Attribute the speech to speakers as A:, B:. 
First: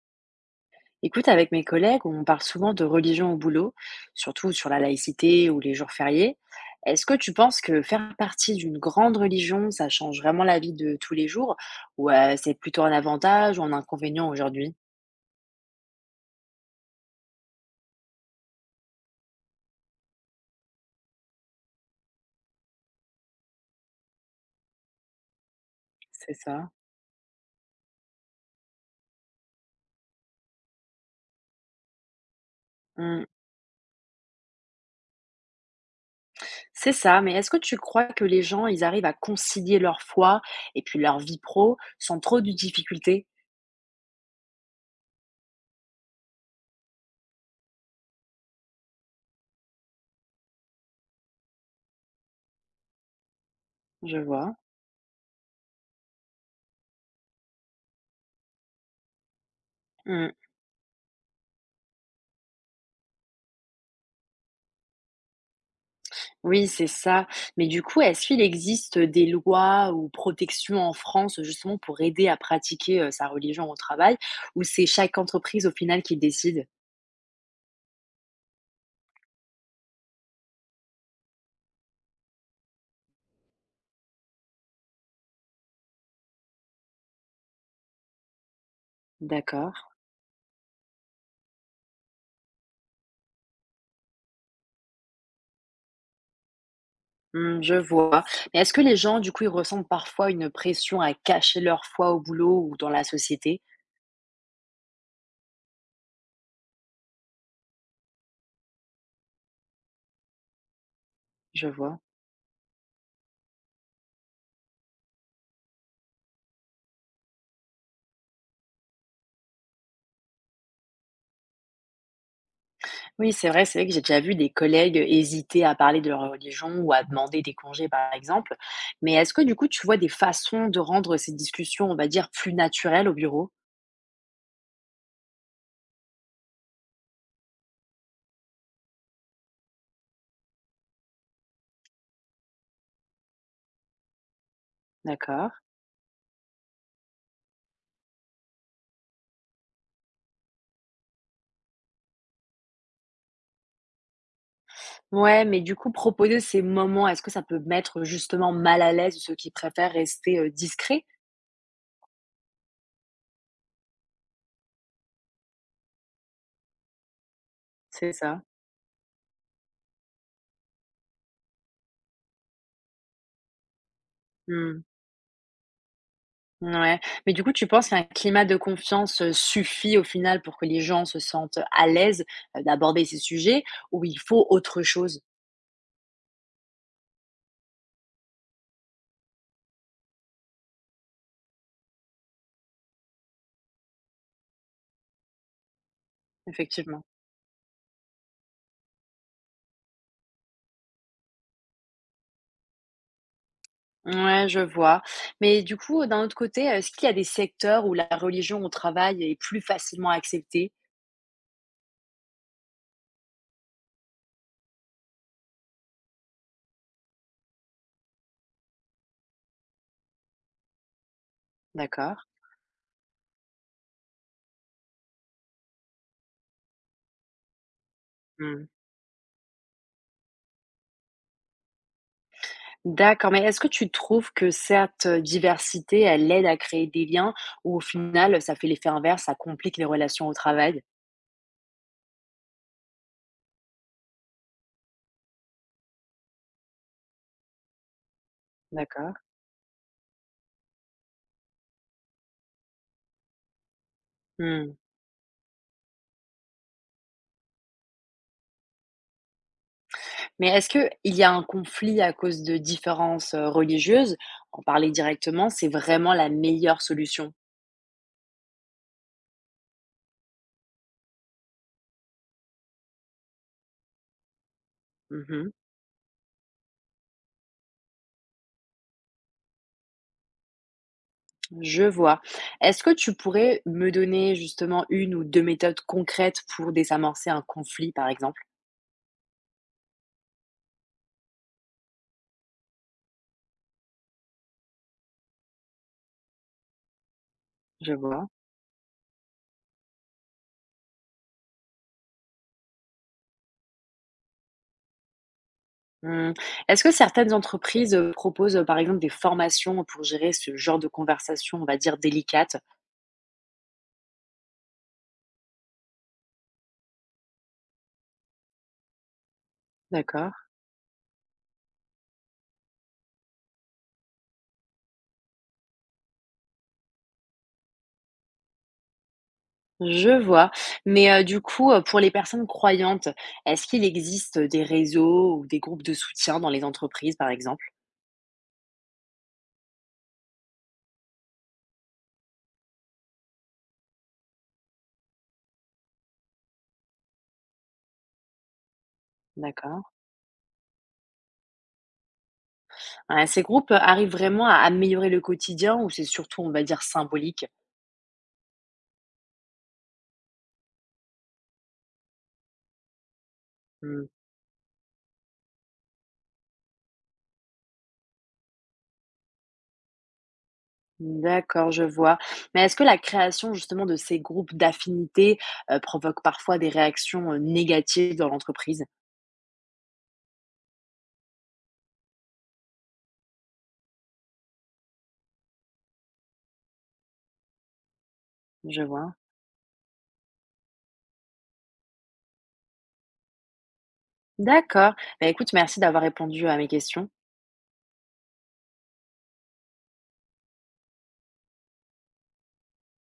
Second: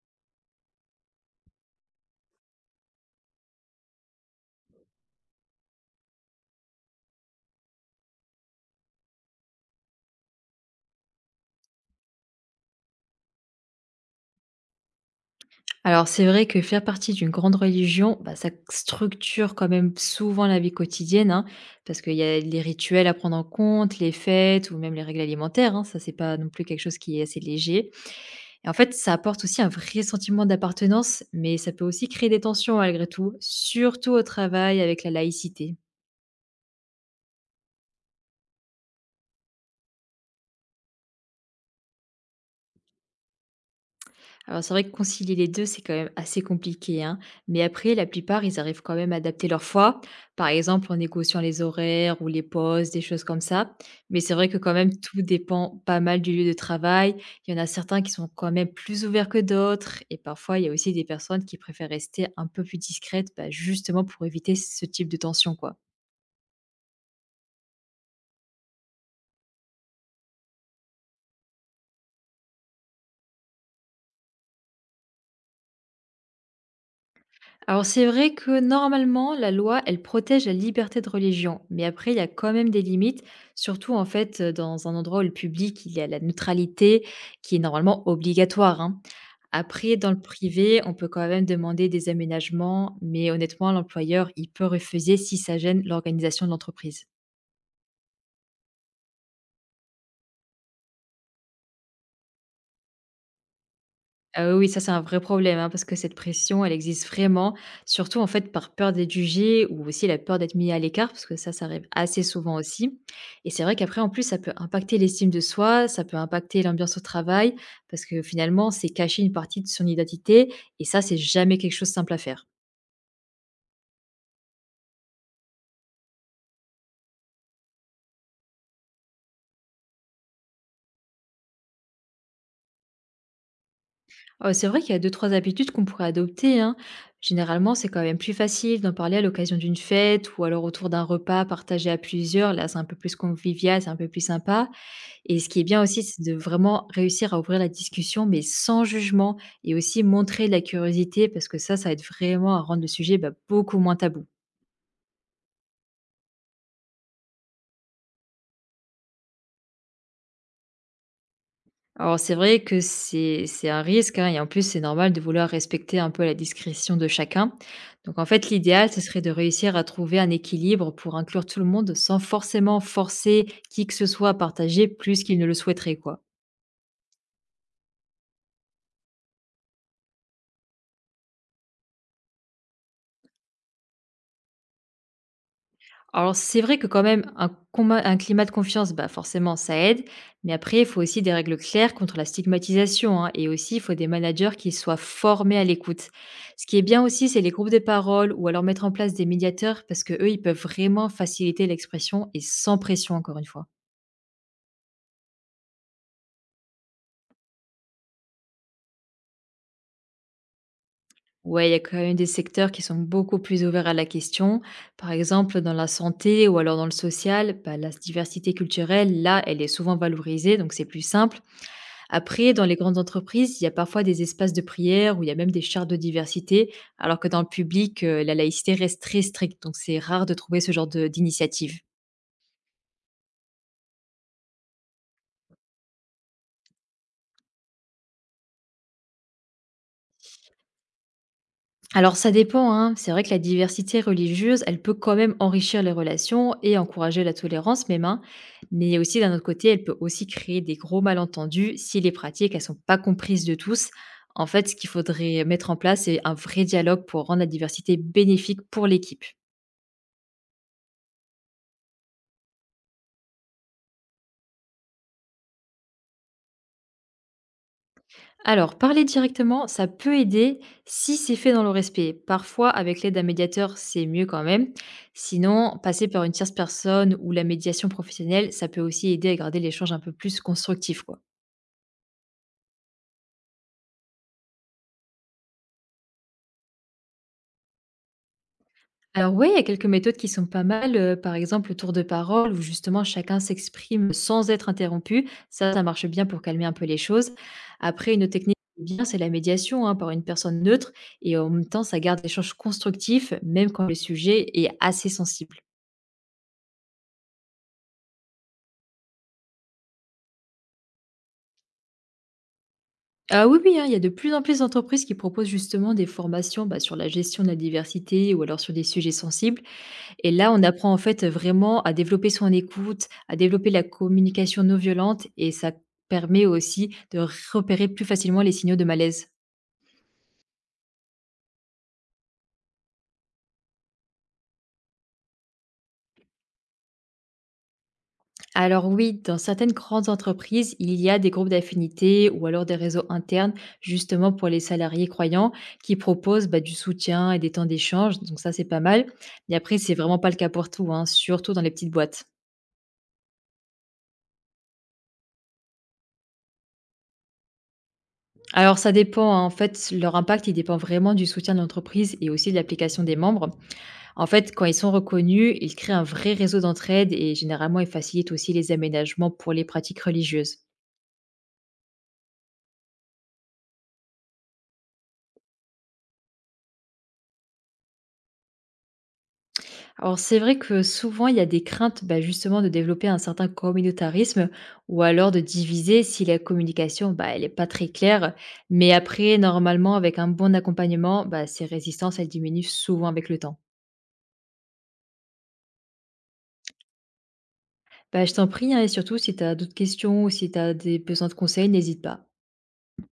A: Écoute, avec mes collègues, on parle souvent de religion au boulot, surtout sur la laïcité ou les jours fériés. Est-ce que tu penses que faire partie d'une grande religion, ça change vraiment la vie de tous les jours, ou c'est plutôt un avantage ou un inconvénient aujourd'hui?
B: Alors c'est vrai que faire partie d'une grande religion, bah, ça structure quand même souvent la vie quotidienne, hein, parce qu'il y a les rituels à prendre en compte, les fêtes ou même les règles alimentaires, hein, ça c'est
A: C'est
B: pas non plus
A: ça.
B: quelque chose qui est assez léger. Et en fait, ça apporte aussi un vrai sentiment d'appartenance, mais ça peut aussi créer des tensions malgré
A: Hmm.
B: tout, surtout au travail avec la laïcité.
A: C'est ça, mais est-ce que tu crois que les gens, ils arrivent à concilier leur foi et puis leur vie pro sans trop de difficultés?
B: Alors c'est vrai que concilier les 2 c'est quand même assez compliqué, hein. Mais après, la plupart, ils arrivent quand même à adapter leur foi, par exemple en négociant les horaires ou les pauses, des choses comme ça.
A: Je
B: Mais c'est vrai
A: vois.
B: que quand même, tout dépend pas mal du lieu de travail. Il y en a certains qui sont quand même plus ouverts que d'autres. Et parfois, il y a aussi des personnes qui préfèrent rester un peu plus discrètes, bah, justement pour éviter ce type de tension, quoi.
A: Oui, c'est ça. Mais du coup, est-ce qu'il existe des lois ou protections en France justement pour aider à pratiquer sa religion au travail, ou c'est chaque entreprise au final qui décide?
B: Alors c'est vrai que normalement, la loi, elle protège la liberté de religion, mais après, il y a quand même des limites, surtout en fait dans un endroit où le public, il y a la neutralité qui est normalement obligatoire, hein.
A: D'accord.
B: Après, dans le privé, on peut quand même demander des aménagements, mais honnêtement, l'employeur, il peut refuser si ça gêne l'organisation de l'entreprise.
A: Hmm, je vois. Mais est-ce que les gens, du coup, ils ressentent parfois une pression à cacher leur foi au boulot ou dans la société?
B: Ah oui, oui, ça, c'est un vrai problème, hein, parce que cette pression, elle existe vraiment, surtout en fait par peur d'être jugé ou aussi la peur d'être mis à l'écart, parce que ça
A: Je
B: arrive
A: vois.
B: assez souvent aussi. Et c'est vrai qu'après, en plus, ça peut impacter l'estime de soi, ça peut impacter l'ambiance au travail, parce que finalement, c'est cacher une partie de son identité, et ça, c'est jamais quelque chose de simple à faire.
A: Oui, c'est vrai que j'ai déjà vu des collègues hésiter à parler de leur religion ou à demander des congés, par exemple. Mais est-ce que, du coup, tu vois des façons de rendre ces discussions, on va dire, plus naturelles au bureau?
B: C'est vrai qu'il y a deux, trois habitudes qu'on pourrait adopter, hein. Généralement, c'est quand même plus facile d'en parler à l'occasion d'une fête ou alors autour d'un repas partagé à plusieurs. Là, c'est un peu plus convivial, c'est un peu plus sympa. Et ce
A: D'accord.
B: qui est bien aussi, c'est de vraiment réussir à ouvrir la discussion, mais sans jugement et aussi montrer de la curiosité parce que ça aide vraiment à rendre le sujet, bah, beaucoup moins tabou.
A: Ouais, mais du coup, proposer ces moments, est-ce que ça peut mettre justement mal à l'aise ceux qui préfèrent rester, discrets?
B: Alors c'est vrai que c'est un risque, hein, et en plus, c'est normal de vouloir respecter un peu la discrétion de chacun.
A: C'est
B: Donc en
A: ça?
B: fait, l'idéal, ce serait de réussir à trouver un équilibre pour inclure tout le monde sans forcément forcer qui que ce soit à
A: Mmh.
B: partager plus qu'il ne le souhaiterait, quoi.
A: Ouais, mais du coup, tu penses qu'un climat de confiance, suffit au final pour que les gens se sentent à l'aise d'aborder ces sujets ou il faut autre chose?
B: Alors c'est vrai que quand même un climat de confiance, bah, forcément ça aide, mais après il faut aussi des règles claires contre la stigmatisation, hein, et aussi il faut des managers qui soient formés à l'écoute. Ce qui est bien
A: Effectivement.
B: aussi, c'est les groupes de parole ou alors mettre en place des médiateurs parce que eux, ils peuvent vraiment faciliter l'expression et sans pression encore une fois.
A: Ouais, je vois, mais du coup, d'un autre côté, est-ce qu'il y a des secteurs où la religion au travail est plus facilement acceptée?
B: Ouais, il y a quand même des secteurs qui sont beaucoup plus ouverts à la question. Par exemple, dans la santé ou alors dans le social, bah, la diversité culturelle, là, elle est souvent valorisée, donc c'est plus simple.
A: D'accord.
B: Après, dans les grandes entreprises, il y a parfois des espaces de prière où il y a même des chartes de diversité, alors que dans le public, la
A: Mmh.
B: laïcité reste très stricte, donc c'est rare de trouver ce d'initiative.
A: D'accord, mais est-ce que tu trouves que cette diversité, elle aide à créer des liens ou au final, ça fait l'effet inverse, ça complique les relations au travail?
B: Alors ça dépend, hein. C'est vrai que la diversité religieuse, elle peut quand même enrichir les relations et encourager la tolérance même, hein. Mais
A: D'accord.
B: aussi d'un autre côté, elle peut aussi créer des gros malentendus si les pratiques, elles sont pas comprises de tous. En fait,
A: Mmh.
B: ce qu'il faudrait mettre en place, c'est un vrai dialogue pour rendre la diversité bénéfique pour l'équipe.
A: Mais est-ce que il y a un conflit à cause de différences, religieuses? En parler directement, c'est vraiment la meilleure solution.
B: Alors, parler directement, ça peut aider si c'est fait dans le respect. Parfois, avec l'aide d'un médiateur, c'est mieux quand même.
A: Mmh.
B: Sinon, passer par une tierce personne ou la médiation professionnelle, ça peut aussi aider à garder l'échange un peu plus constructif, quoi.
A: Je vois. Est-ce que tu pourrais me donner justement une ou 2 méthodes concrètes pour désamorcer un conflit, par exemple?
B: Alors oui, il y a quelques méthodes qui sont pas mal. Par exemple, le tour de parole, où justement chacun s'exprime sans être interrompu. Ça marche bien pour calmer un peu les choses.
A: Je
B: Après, une
A: vois.
B: autre technique qui est bien, c'est la médiation, hein, par une personne neutre. Et en même temps, ça garde l'échange constructif, même quand le sujet est assez sensible.
A: Mmh. Est-ce que certaines entreprises, proposent, par exemple des formations pour gérer ce genre de conversation, on va dire délicate?
B: Ah oui, oui, hein, il y a de plus en plus d'entreprises qui proposent justement des formations, bah, sur la gestion de la diversité ou alors sur des sujets sensibles. Et
A: D'accord,
B: là, on apprend en fait vraiment à développer son écoute, à développer la communication non violente et ça permet aussi de repérer plus facilement les signaux de malaise.
A: je vois. Mais, du coup, pour les personnes croyantes, est-ce qu'il existe des réseaux ou des groupes de soutien dans les entreprises, par exemple?
B: Alors oui, dans certaines grandes entreprises, il y a des groupes d'affinités ou alors des réseaux internes justement pour les salariés croyants qui proposent, bah, du soutien et des temps d'échange. Donc ça, c'est pas mal. Mais après,
A: D'accord.
B: c'est vraiment pas le cas pour tout, hein, surtout dans les petites boîtes.
A: Ah, ces groupes arrivent vraiment à améliorer le quotidien ou c'est surtout, on va dire, symbolique?
B: Alors ça dépend, hein. En fait, leur impact, il dépend vraiment du soutien de l'entreprise et aussi de l'application des membres.
A: Mmh.
B: En fait, quand ils sont reconnus, ils créent un vrai réseau d'entraide et généralement, ils facilitent aussi les aménagements pour les pratiques religieuses.
A: D'accord, je vois. Mais est-ce que la création justement de ces groupes d'affinité provoque parfois des réactions, négatives dans l'entreprise?
B: Alors c'est vrai que souvent, il y a des craintes, bah, justement de développer un certain communautarisme ou alors de diviser si la communication, bah, elle n'est pas très claire.
A: Je
B: Mais
A: vois.
B: après, normalement, avec un bon accompagnement, bah, ces résistances, elles diminuent souvent avec le temps.
A: D'accord. Bah, écoute, merci d'avoir répondu à mes questions.
B: Bah, je t'en prie, hein, et surtout si tu as d'autres questions ou si tu as des besoins de conseils, n'hésite pas.